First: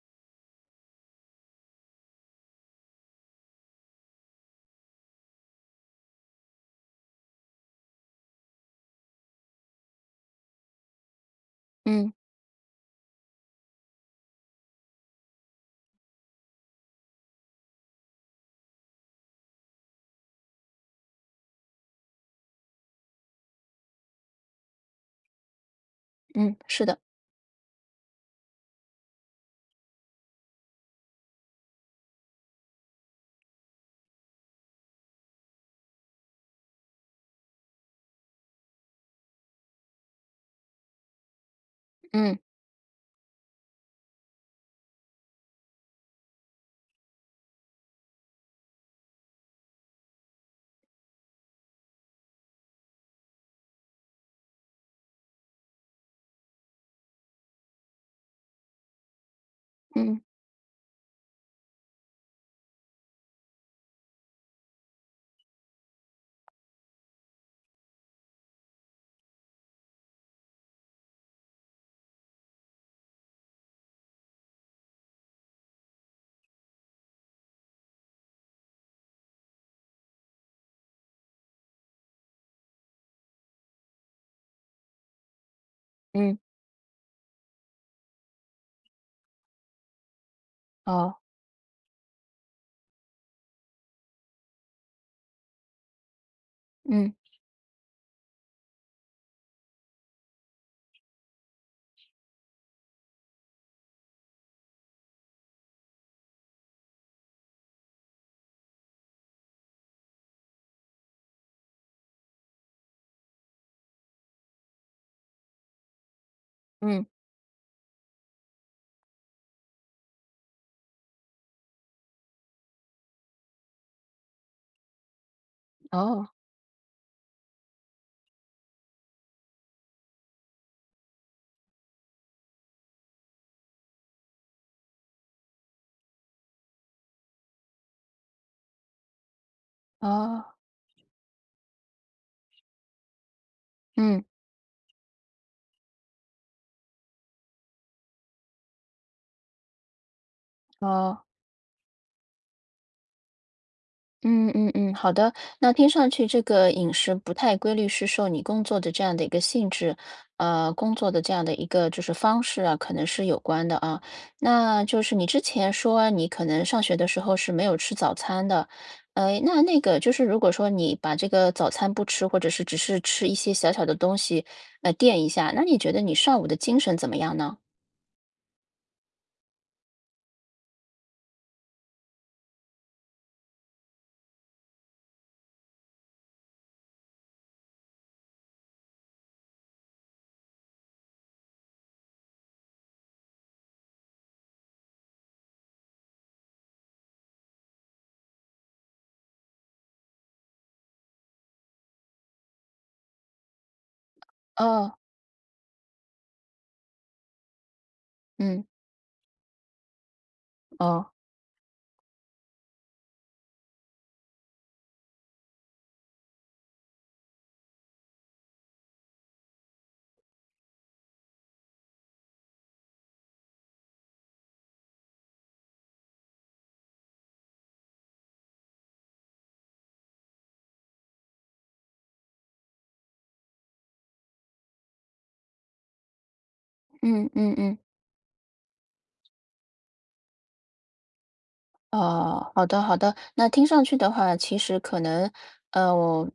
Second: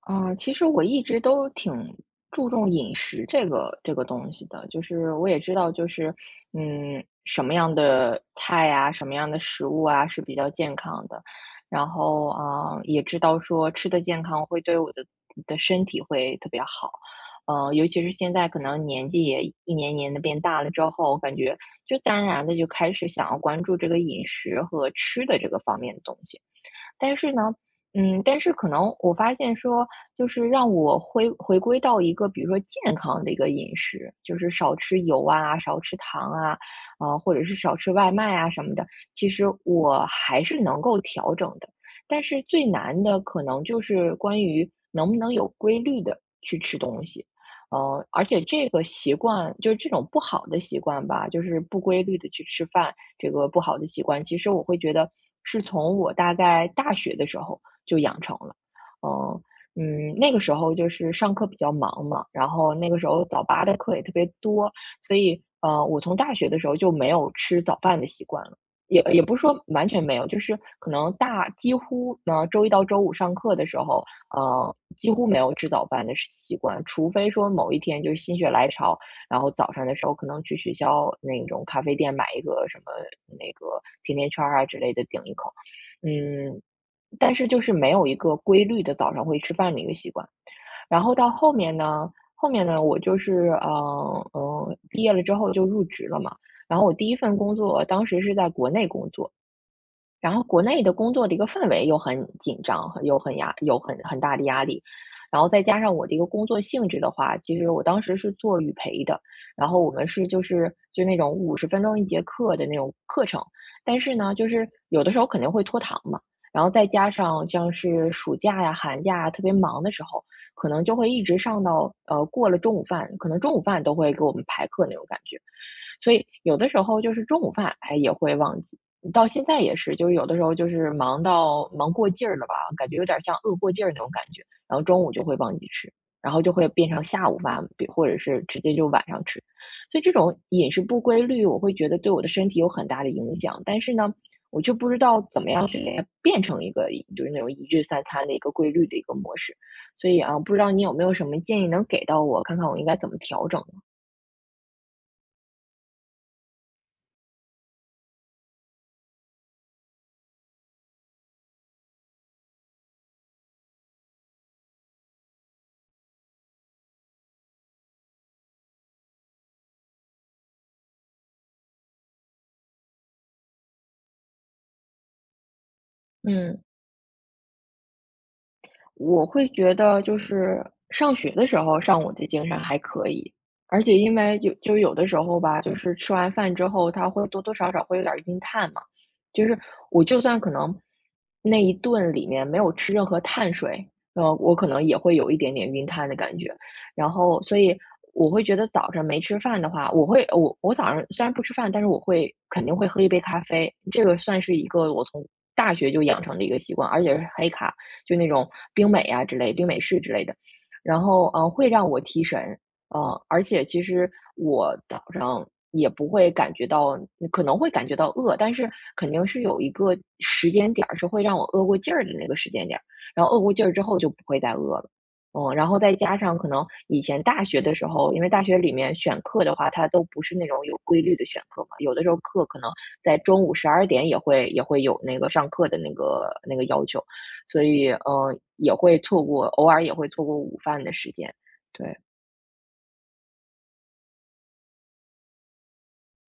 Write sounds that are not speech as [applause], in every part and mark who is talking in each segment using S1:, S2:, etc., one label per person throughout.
S1: 啊，其实我一直都挺注重饮食这个东西的，就是我也知道，就是什么样的菜啊，什么样的食物啊是比较健康的，然
S2: 嗯
S1: 后啊，也知道说吃的健康会对我的身体会特别好。尤其是现在可能年纪也一年年的变大了之后，我感觉就自然而然的就开始想要关注这个饮食和吃的这个方面的东西。
S2: 嗯，是的，
S1: 但是呢，但是可能我发现说，就是让我回归到一个比如说健康的一个饮食，就是少吃油啊，少吃糖啊，啊，或者是少吃外卖啊什么的，其实我还是能够调整的。但
S2: 嗯
S1: 是最难的可能就是关于能不能有规律的去吃东西。而且这个习惯就是这种不好的习惯吧，就是不规律的去吃饭，这个不好的习惯，其实我会觉得是从我大概大学的时候就养成了。呃，
S2: 嗯
S1: 那个时候就是上课比较忙嘛，然后那个时候早八的课也特别多，所以，我从大学的时候就没有吃早饭的习惯了。也不是说完全没有，就是可能几乎，周一到周五上课的时候，几乎没有吃早饭的习惯，除非说某一天就是心血来潮，然后早上的时候可能去学校那种咖啡店买一个什么那个甜甜圈儿啊之类的顶一口。
S2: 嗯，
S1: 嗯，但是就是没有一个规律的早上会吃饭的一个习惯。然后
S2: 哦，
S1: 到后面呢，后面呢，我就是毕业了之后就入职了嘛，然后我第
S2: 嗯
S1: 一份工作当时是在国内工作，然后国内的工作的一个氛围又很紧张，很又很压，有很大的压力。然后再加上我的一个工作性质的话，其实我当时是做语培的，然后我们是就那种50分钟一节课的那种课程，但是呢，就是有的时候肯定会拖堂嘛，然后再
S2: 嗯，
S1: 加上像是暑假呀、寒假呀特别忙的时候，可能就会一直上到过了中午饭，可能中午饭都会给我们排课那种感觉。所以
S2: 哦
S1: 有的时候就是中午饭，哎，也会忘记。到现在也是，就是有的时候就是忙到忙过劲儿了吧，感觉有点像饿过劲儿那种感觉，然后中午就会忘记吃，然后就会变成下午饭，或者是直接就晚上吃。所以这种
S2: 哦，
S1: 饮食不规律，我会觉得对我的身体有很大的影响。但是呢，
S2: 嗯，
S1: 我就不知道怎么样去给它变成一个就是那种一日三餐的一个规律的一个模式。所以啊，不知道你有没有
S2: 哦。
S1: 什么建议能给到我，看看我应该怎么调整。
S2: 嗯嗯嗯，好的。那听上去这个饮食不太规律，是受你工作的这样的一个性质，工作的这样的一个就是方式啊，可能是有关的啊。那就是你之前说你可能上学的时候是没有吃早餐的，那那个就是如果说你把这个早餐不吃，或者是只是吃一些小小的东西，垫一下，那你觉得你上午的
S1: 嗯，
S2: 精神怎么样呢？
S1: 我会觉得就是上学的时候上午的精神还可以，而且因为有的时候吧，就是吃完饭之后，他会多多少少会有点儿晕碳嘛，就是我就算可能那一顿里面没有吃任何碳水，我可能也会有一点点晕碳的感觉，然后所以我会觉得早上没吃饭的话，我会我我早上虽然不吃饭，但是我会肯定会喝一杯咖啡，这个算是一个
S2: 哦，
S1: 我从大学就养成的一个习惯，而且是黑咖。就那种
S2: 嗯，
S1: 冰美啊之类、冰美式之类的，然
S2: 哦，
S1: 后会让我提神。嗯，而且其实我早上也不会感觉到，可能会感觉到饿，但是肯定是有一个时间点儿是会让我饿过劲儿的那个时间点儿，然后饿过劲儿之后就不会再饿了。嗯，然后再加上可能以前大学的时候，因为大学里面选课的话，它都不是那种有规律的选课嘛，有的时候课可能在中午12点也会有那个上课的那个要求，
S2: 嗯嗯
S1: 所
S2: 嗯。
S1: 以，也会错过，偶尔也会错过午饭的时间，对。
S2: 哦，好的好的。那听上去的话，其实可能，我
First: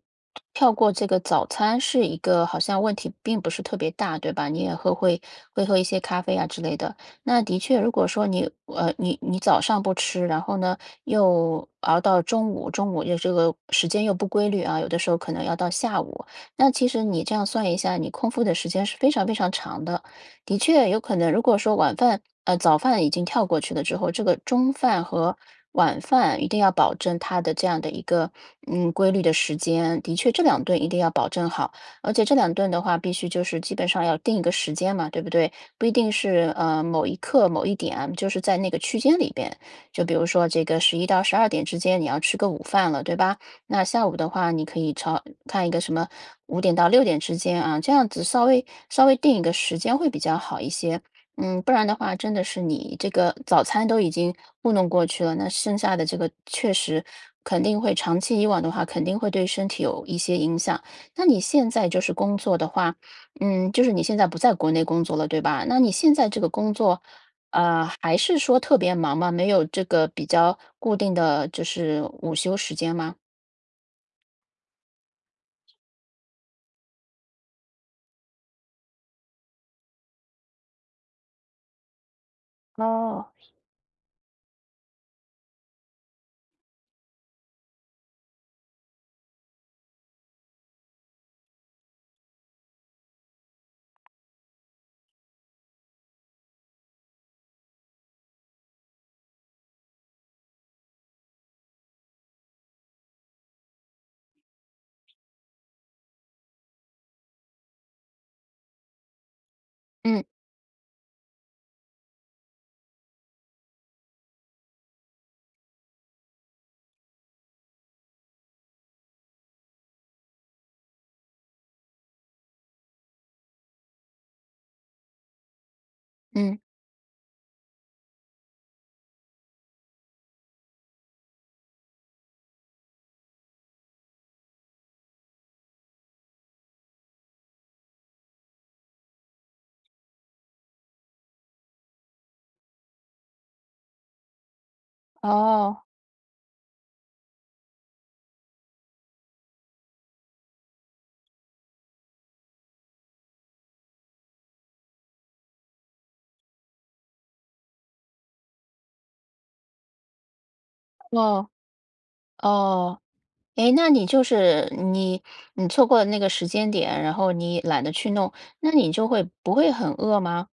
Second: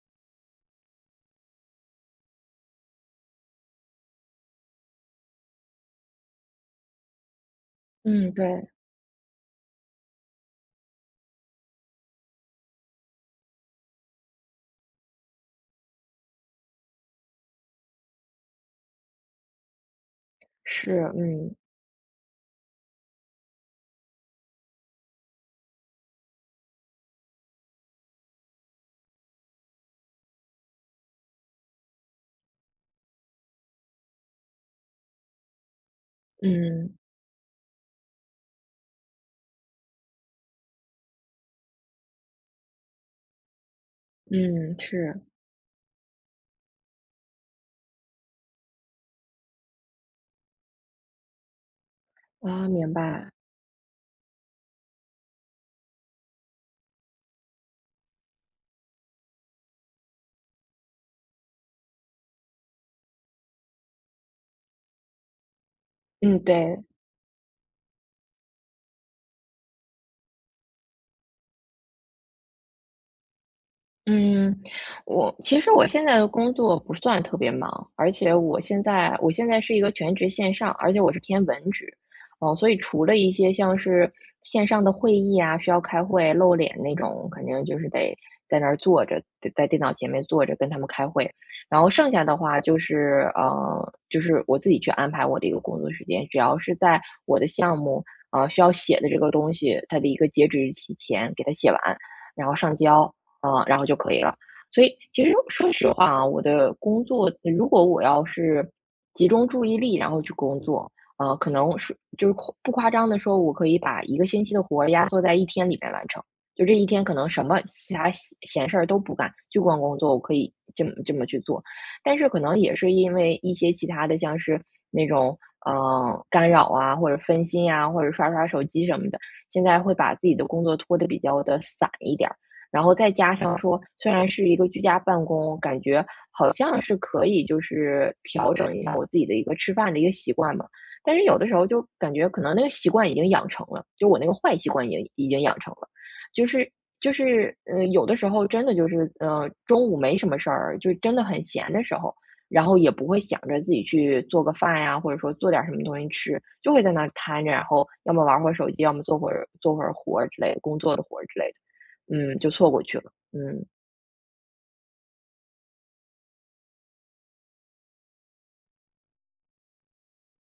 S2: 跳过这个早餐是一个好像问题并不是特别大，对吧？你也喝会会喝一些咖啡啊之类的。那的确，如果说
S1: 嗯，
S2: 你
S1: 对，
S2: 呃你你早上不吃，然后呢又熬到中午，中午又这个时间又不规律啊，有的时候可能要到下午。那其实你这样算一下，你空腹的时间是非常非常长的。的确有
S1: 是，
S2: 可能，如
S1: 嗯，
S2: 果说早饭已经跳过去了之后，这个中饭和晚饭一定要保证它的这样的一个规律的时间，的确这两顿一定要保证好，而且这两顿的话必须就是基本上要定一个时间嘛，对不对？不一定是
S1: 嗯，
S2: 某一刻某一点，就是在那个区间里边，就比如说这个十一到十二点之间你要吃个午饭了，对吧？那下午的话，你
S1: 嗯，
S2: 可以
S1: 是，
S2: 朝看一个什么五点到六点之间啊，这样子稍微定一个时间会比较好一些。嗯，不然的话，真的是
S1: 啊，明
S2: 你这
S1: 白，
S2: 个早餐都已经糊弄过去了，那剩下的这个确实肯定会长期以往的话，肯定会对身体有一些影响。那你现在就是工作的话，嗯，就是你现在不在国内工作了，对吧？那你现在
S1: 嗯，
S2: 这个工
S1: 对。
S2: 作，还是说特别忙吗？没有这个比较固定的就是午休时间吗？
S1: 嗯，我其实我现在的工作不算特别忙，而且我现在是一个全职线上，而且我是偏文职，哦，所以除了
S2: 哦，
S1: 一些像是线上的会议啊，需要开会露脸那种，肯定就是得在那儿坐着，得在电脑前面坐着跟他们开会，然后剩下的话就是就是我自己去安排我的一个工作时间，只要是在我的项目需要写的这个东西，它的一个截止日期前给它写完，然后上交。嗯，然后就可以了。所以其实说实话啊，我的工作如果我要是集中注意力，然后
S2: 嗯
S1: 去工作，可能是就是夸不夸张的说，我可以把一个星期的活儿压缩在一天里面完成。就这一天可能什么其他闲事儿都不干，就光工作，我可以这么去做。但是可能也是因为一些其他的，像是那种，呃，干
S2: 嗯，
S1: 扰啊，或者分心啊，或者刷刷手机什么的，现在会把自己的工作拖得比较的散一点儿。然后再加上说，虽然是一个居家办公，感觉好像是可以就是调整一下我自己的一个吃饭的一个习惯嘛，但是有的时候就感觉可能那个习惯已经养成了，就我那个坏习惯已经养成
S2: 哦
S1: 了，就是就是有的时候真的就是，中午没什么事儿，就真的很闲的时候，然后也不会想着自己去做个饭呀，或者说做点什么东西吃，就会在那儿瘫着，然后要么玩会儿手机，要么做会儿活儿之类的，工作的活儿之类
S2: 哦
S1: 的。嗯，就错过去
S2: 哦，
S1: 了。嗯，
S2: 诶，那你就是你你错过了那个时间点，然后你懒得去弄，那你就会不会很饿吗？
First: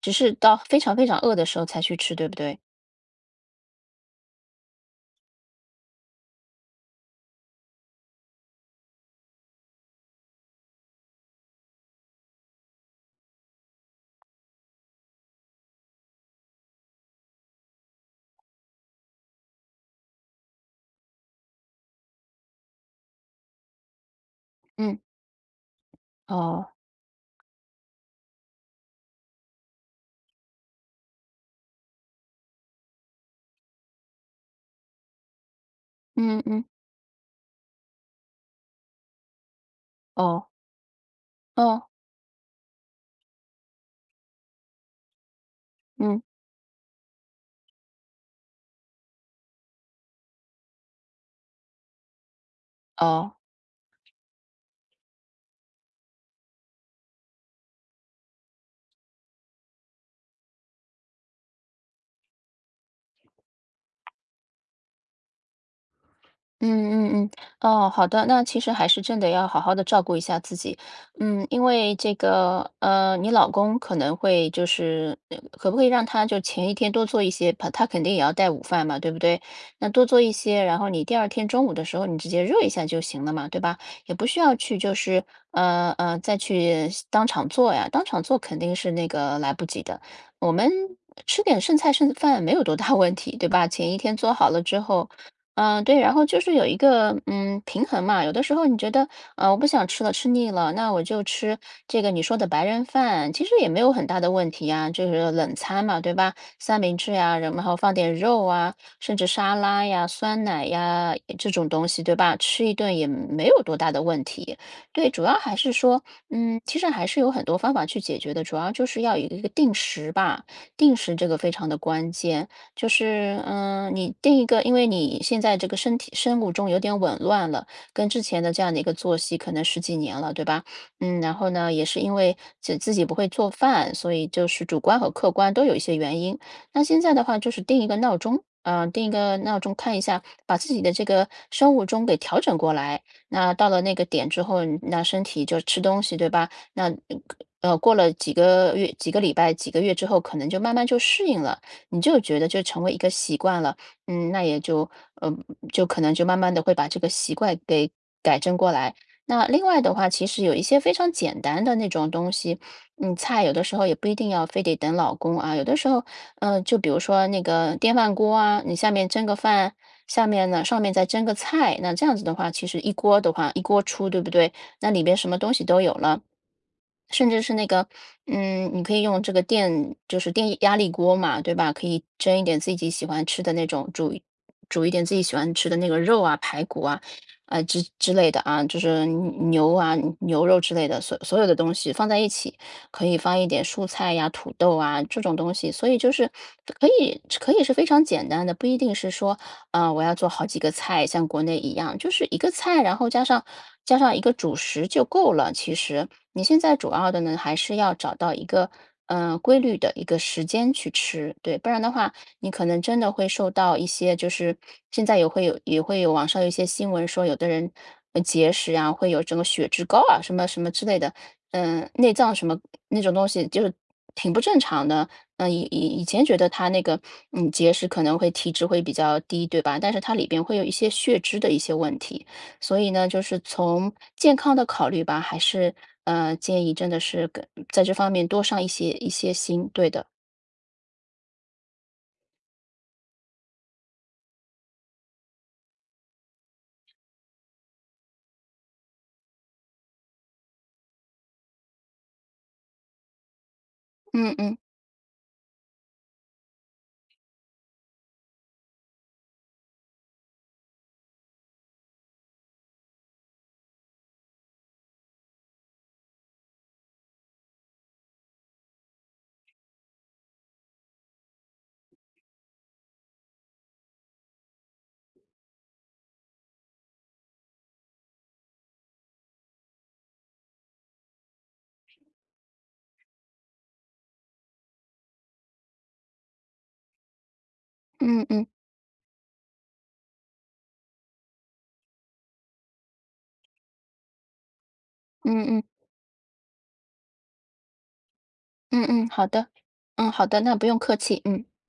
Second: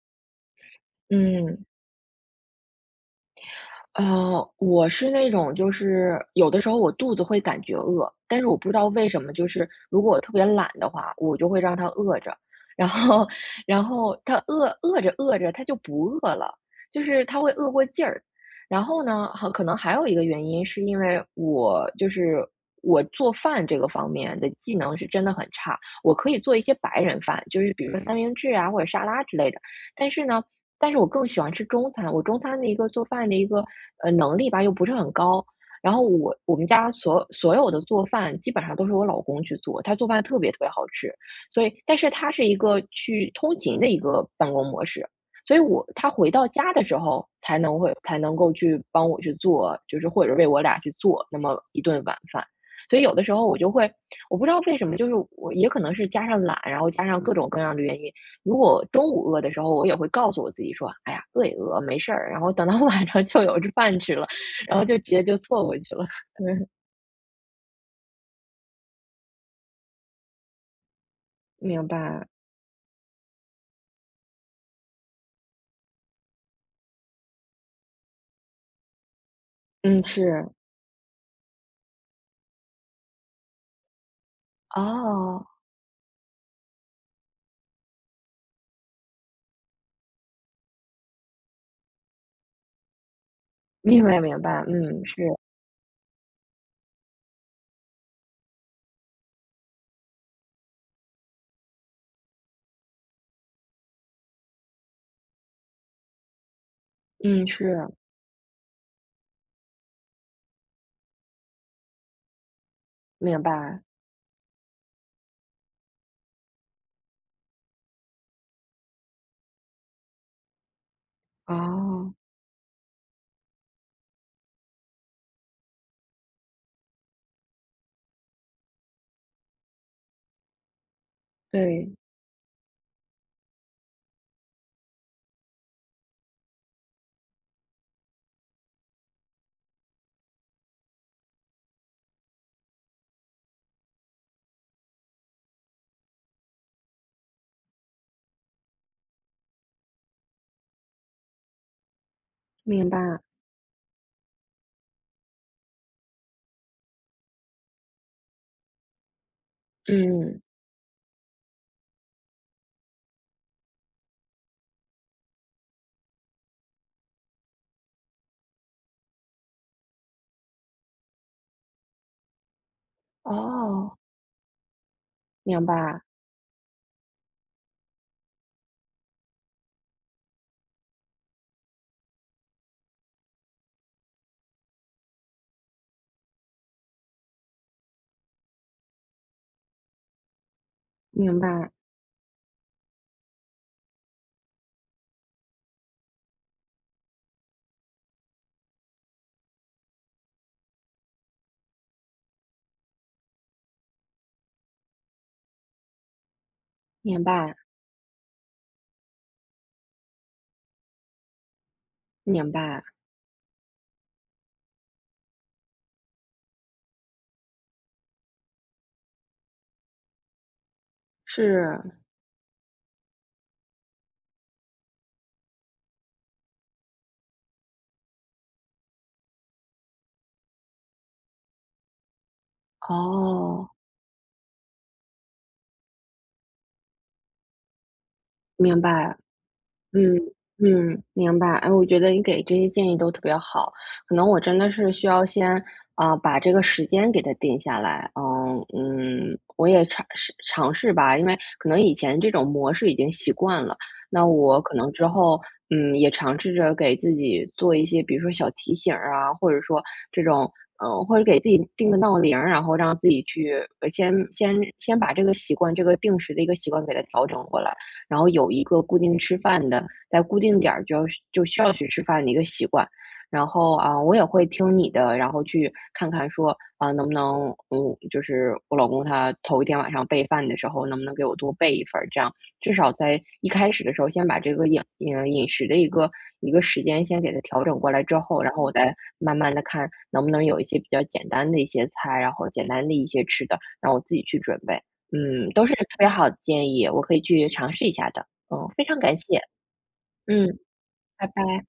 S2: 只是到非常非常饿的时
S1: 嗯，
S2: 候才去吃，对不对？
S1: 我是那种就是有的时候我肚子会感觉饿，但是我不知道为什么，就是如果我特别懒的话，我就会让它饿着，然后它饿，饿着饿着它就不饿了，就是它会饿过劲儿。然后呢，很可能还有一个原因是因为我就是我做饭这个方面的技能
S2: 嗯，
S1: 是真的很差，我可以做一
S2: 哦，
S1: 些白人饭，就是比如说三明治啊或者沙拉之类的，但是呢，但是我更喜欢吃中餐，我中餐的一个做饭的一个，能力吧，又不是很高。然后
S2: 嗯
S1: 我
S2: 嗯，
S1: 们家所有的做饭基本上都是我老公去做，他做饭特
S2: 哦
S1: 别特别好吃。所以
S2: 哦，
S1: 但是他是一个去通勤的一个办公模式，所以我他
S2: 嗯，
S1: 回到家的时候才能够去帮我去做，就是或者为我俩去做那么一顿晚饭。所以有的时
S2: 哦。
S1: 候我就会我不知道为什么，就是我也可能是加上懒，然后加上各种各样的原因，如果中午饿的时候，我也会告诉我自己说："哎呀，饿也饿，没事儿。"然后等到 [laughs] 晚上就有这饭吃了，然后就直接就错过去了。[laughs] 对，
S2: 嗯嗯嗯，哦，好的，那其实还是真的要好好的照顾一下自己，嗯，因
S1: 明
S2: 为这
S1: 白，
S2: 个，你老公可能会就是，可不可以让他就前一天多做一些，他肯定也要带午饭嘛，对不对？那
S1: 嗯，
S2: 多做一
S1: 是，
S2: 些，然后你第二天中午的时候你直接热一下就行了嘛，对吧？也不需要去就是，
S1: 哦，
S2: 再去当场做呀，当场做肯定是那个来不及的，我们。吃点剩菜剩饭没有多大问题，对吧？前一
S1: 明
S2: 天
S1: 白
S2: 做
S1: 明
S2: 好了
S1: 白，
S2: 之
S1: 嗯，
S2: 后，
S1: 是，
S2: 嗯，呃对，然后就是有一个平衡嘛，有的时候你觉得啊、我不想吃了，吃腻了，那我就吃这个你说的白人饭，其实也没有很大的问题呀，就是冷餐嘛，对吧？三明治呀，
S1: 嗯，
S2: 然后
S1: 是，
S2: 放点肉啊，甚至沙拉呀、酸奶呀这种东西，对吧？吃一顿也
S1: 明
S2: 没有多
S1: 白，
S2: 大的问题。对，主要还是说，嗯，其实还是有很多方法去解决的，主要就是要有一个定时吧，定时这个非常的关
S1: 哦，
S2: 键。就是，你定一个，因为你现在这个身体生物钟有点紊乱了，跟之前的这样的一个作息可能十几年了，对吧？嗯，然后呢，也
S1: 对，
S2: 是因为自己不会做饭，所以就是主观和客观都有一些原因。那现在的话，就是定一个闹钟，嗯、定一个闹钟，看一下，把自己的这个生物钟给调整过来。那到了那个点之后，那身体就吃东西，对吧？那过了几个月、几个礼拜、几个月之后，可能就慢慢就适应了。你就觉得就成
S1: 明
S2: 为一个
S1: 白，
S2: 习惯了，嗯，那也就呃，就可能就慢慢的会把这个习惯给改正过来。那另外的话，其
S1: 嗯，
S2: 实有一些非常简单的那种东西，嗯，菜有的时候也不一定要非得等老公啊，有的时候，嗯，就比如说那个电饭锅啊，你下面蒸个饭，下面呢上面再蒸个菜，那这样子的话，其实一锅的话一锅
S1: 哦，
S2: 出，对不对？那里边什么东西
S1: 明
S2: 都有
S1: 白，
S2: 了。甚至是那个，嗯，你可以用这个电，就是电压力锅嘛，对吧？可以蒸一点自己喜欢吃的那种，煮一点自己喜欢吃的那个肉啊、排骨啊，啊、之类的啊，就是牛啊、牛肉之类的，所所
S1: 明
S2: 有的东
S1: 白，
S2: 西放在一起，可以放一点蔬菜呀、土豆啊这种东西，所以就是可以是非常简单的，不一定是说啊，我要做好几个菜，像国内一样，就是一个菜，然后加上一个主食就够了。其实你现在主要的
S1: 明
S2: 呢，还
S1: 白，
S2: 是要找到一个规律的一个时间去吃，对，不然的话，你
S1: 明
S2: 可能
S1: 白，
S2: 真的会受到一些，就是现在也会有网上有一些新闻说，有的人节食啊，会有整个血脂高啊，什么什么之类的，嗯、
S1: 是，
S2: 内脏什么那种东西，就是挺不正常的。嗯，以前觉得他那个，嗯，结石可能会体质会比较低，对吧？但是它里边会有一些血脂的一些问题，所以呢，就是
S1: 哦，
S2: 从健康的考虑吧，还是建议真的是跟在这方面多上一
S1: 明
S2: 些一
S1: 白。
S2: 些心，对的，
S1: 嗯嗯，明白。哎，我觉得你给这些建议都特别好，可能我真的是需要先啊、把这个时间给它定下来。嗯嗯，我也尝试尝试吧，因为可能以前这种模式已经习惯了，那
S2: 嗯嗯
S1: 我可能之后嗯也尝试着给自己做一些，比如说小提醒儿啊，或者说这种或者给自己定个闹铃儿，然后让自己去先把这个习惯，这个定时的一个习惯给它调整过来。然后有一个固定吃饭的，在固定点儿就要就需要去吃饭的一个习惯。然后啊，我也会听你的，然后去看看说啊，能不能嗯，就是我老公他头一天晚上备饭的时候，能不能给我多备一份儿，这样至少在一开始的时候，先把这个饮食的一个一个时间先给它调整过来之
S2: 嗯
S1: 后，
S2: 嗯
S1: 然后我再慢慢的看能不能有一些比较简单的一些菜，然后简单的一些吃的，让我自己去准备。嗯，
S2: 嗯嗯
S1: 都是特别好的建议，我可以去尝试一下的。嗯，
S2: 嗯
S1: 非常
S2: 嗯，
S1: 感
S2: 好
S1: 谢，
S2: 的，嗯好的，那
S1: 嗯，
S2: 不用客气，
S1: 拜
S2: 嗯。
S1: 拜。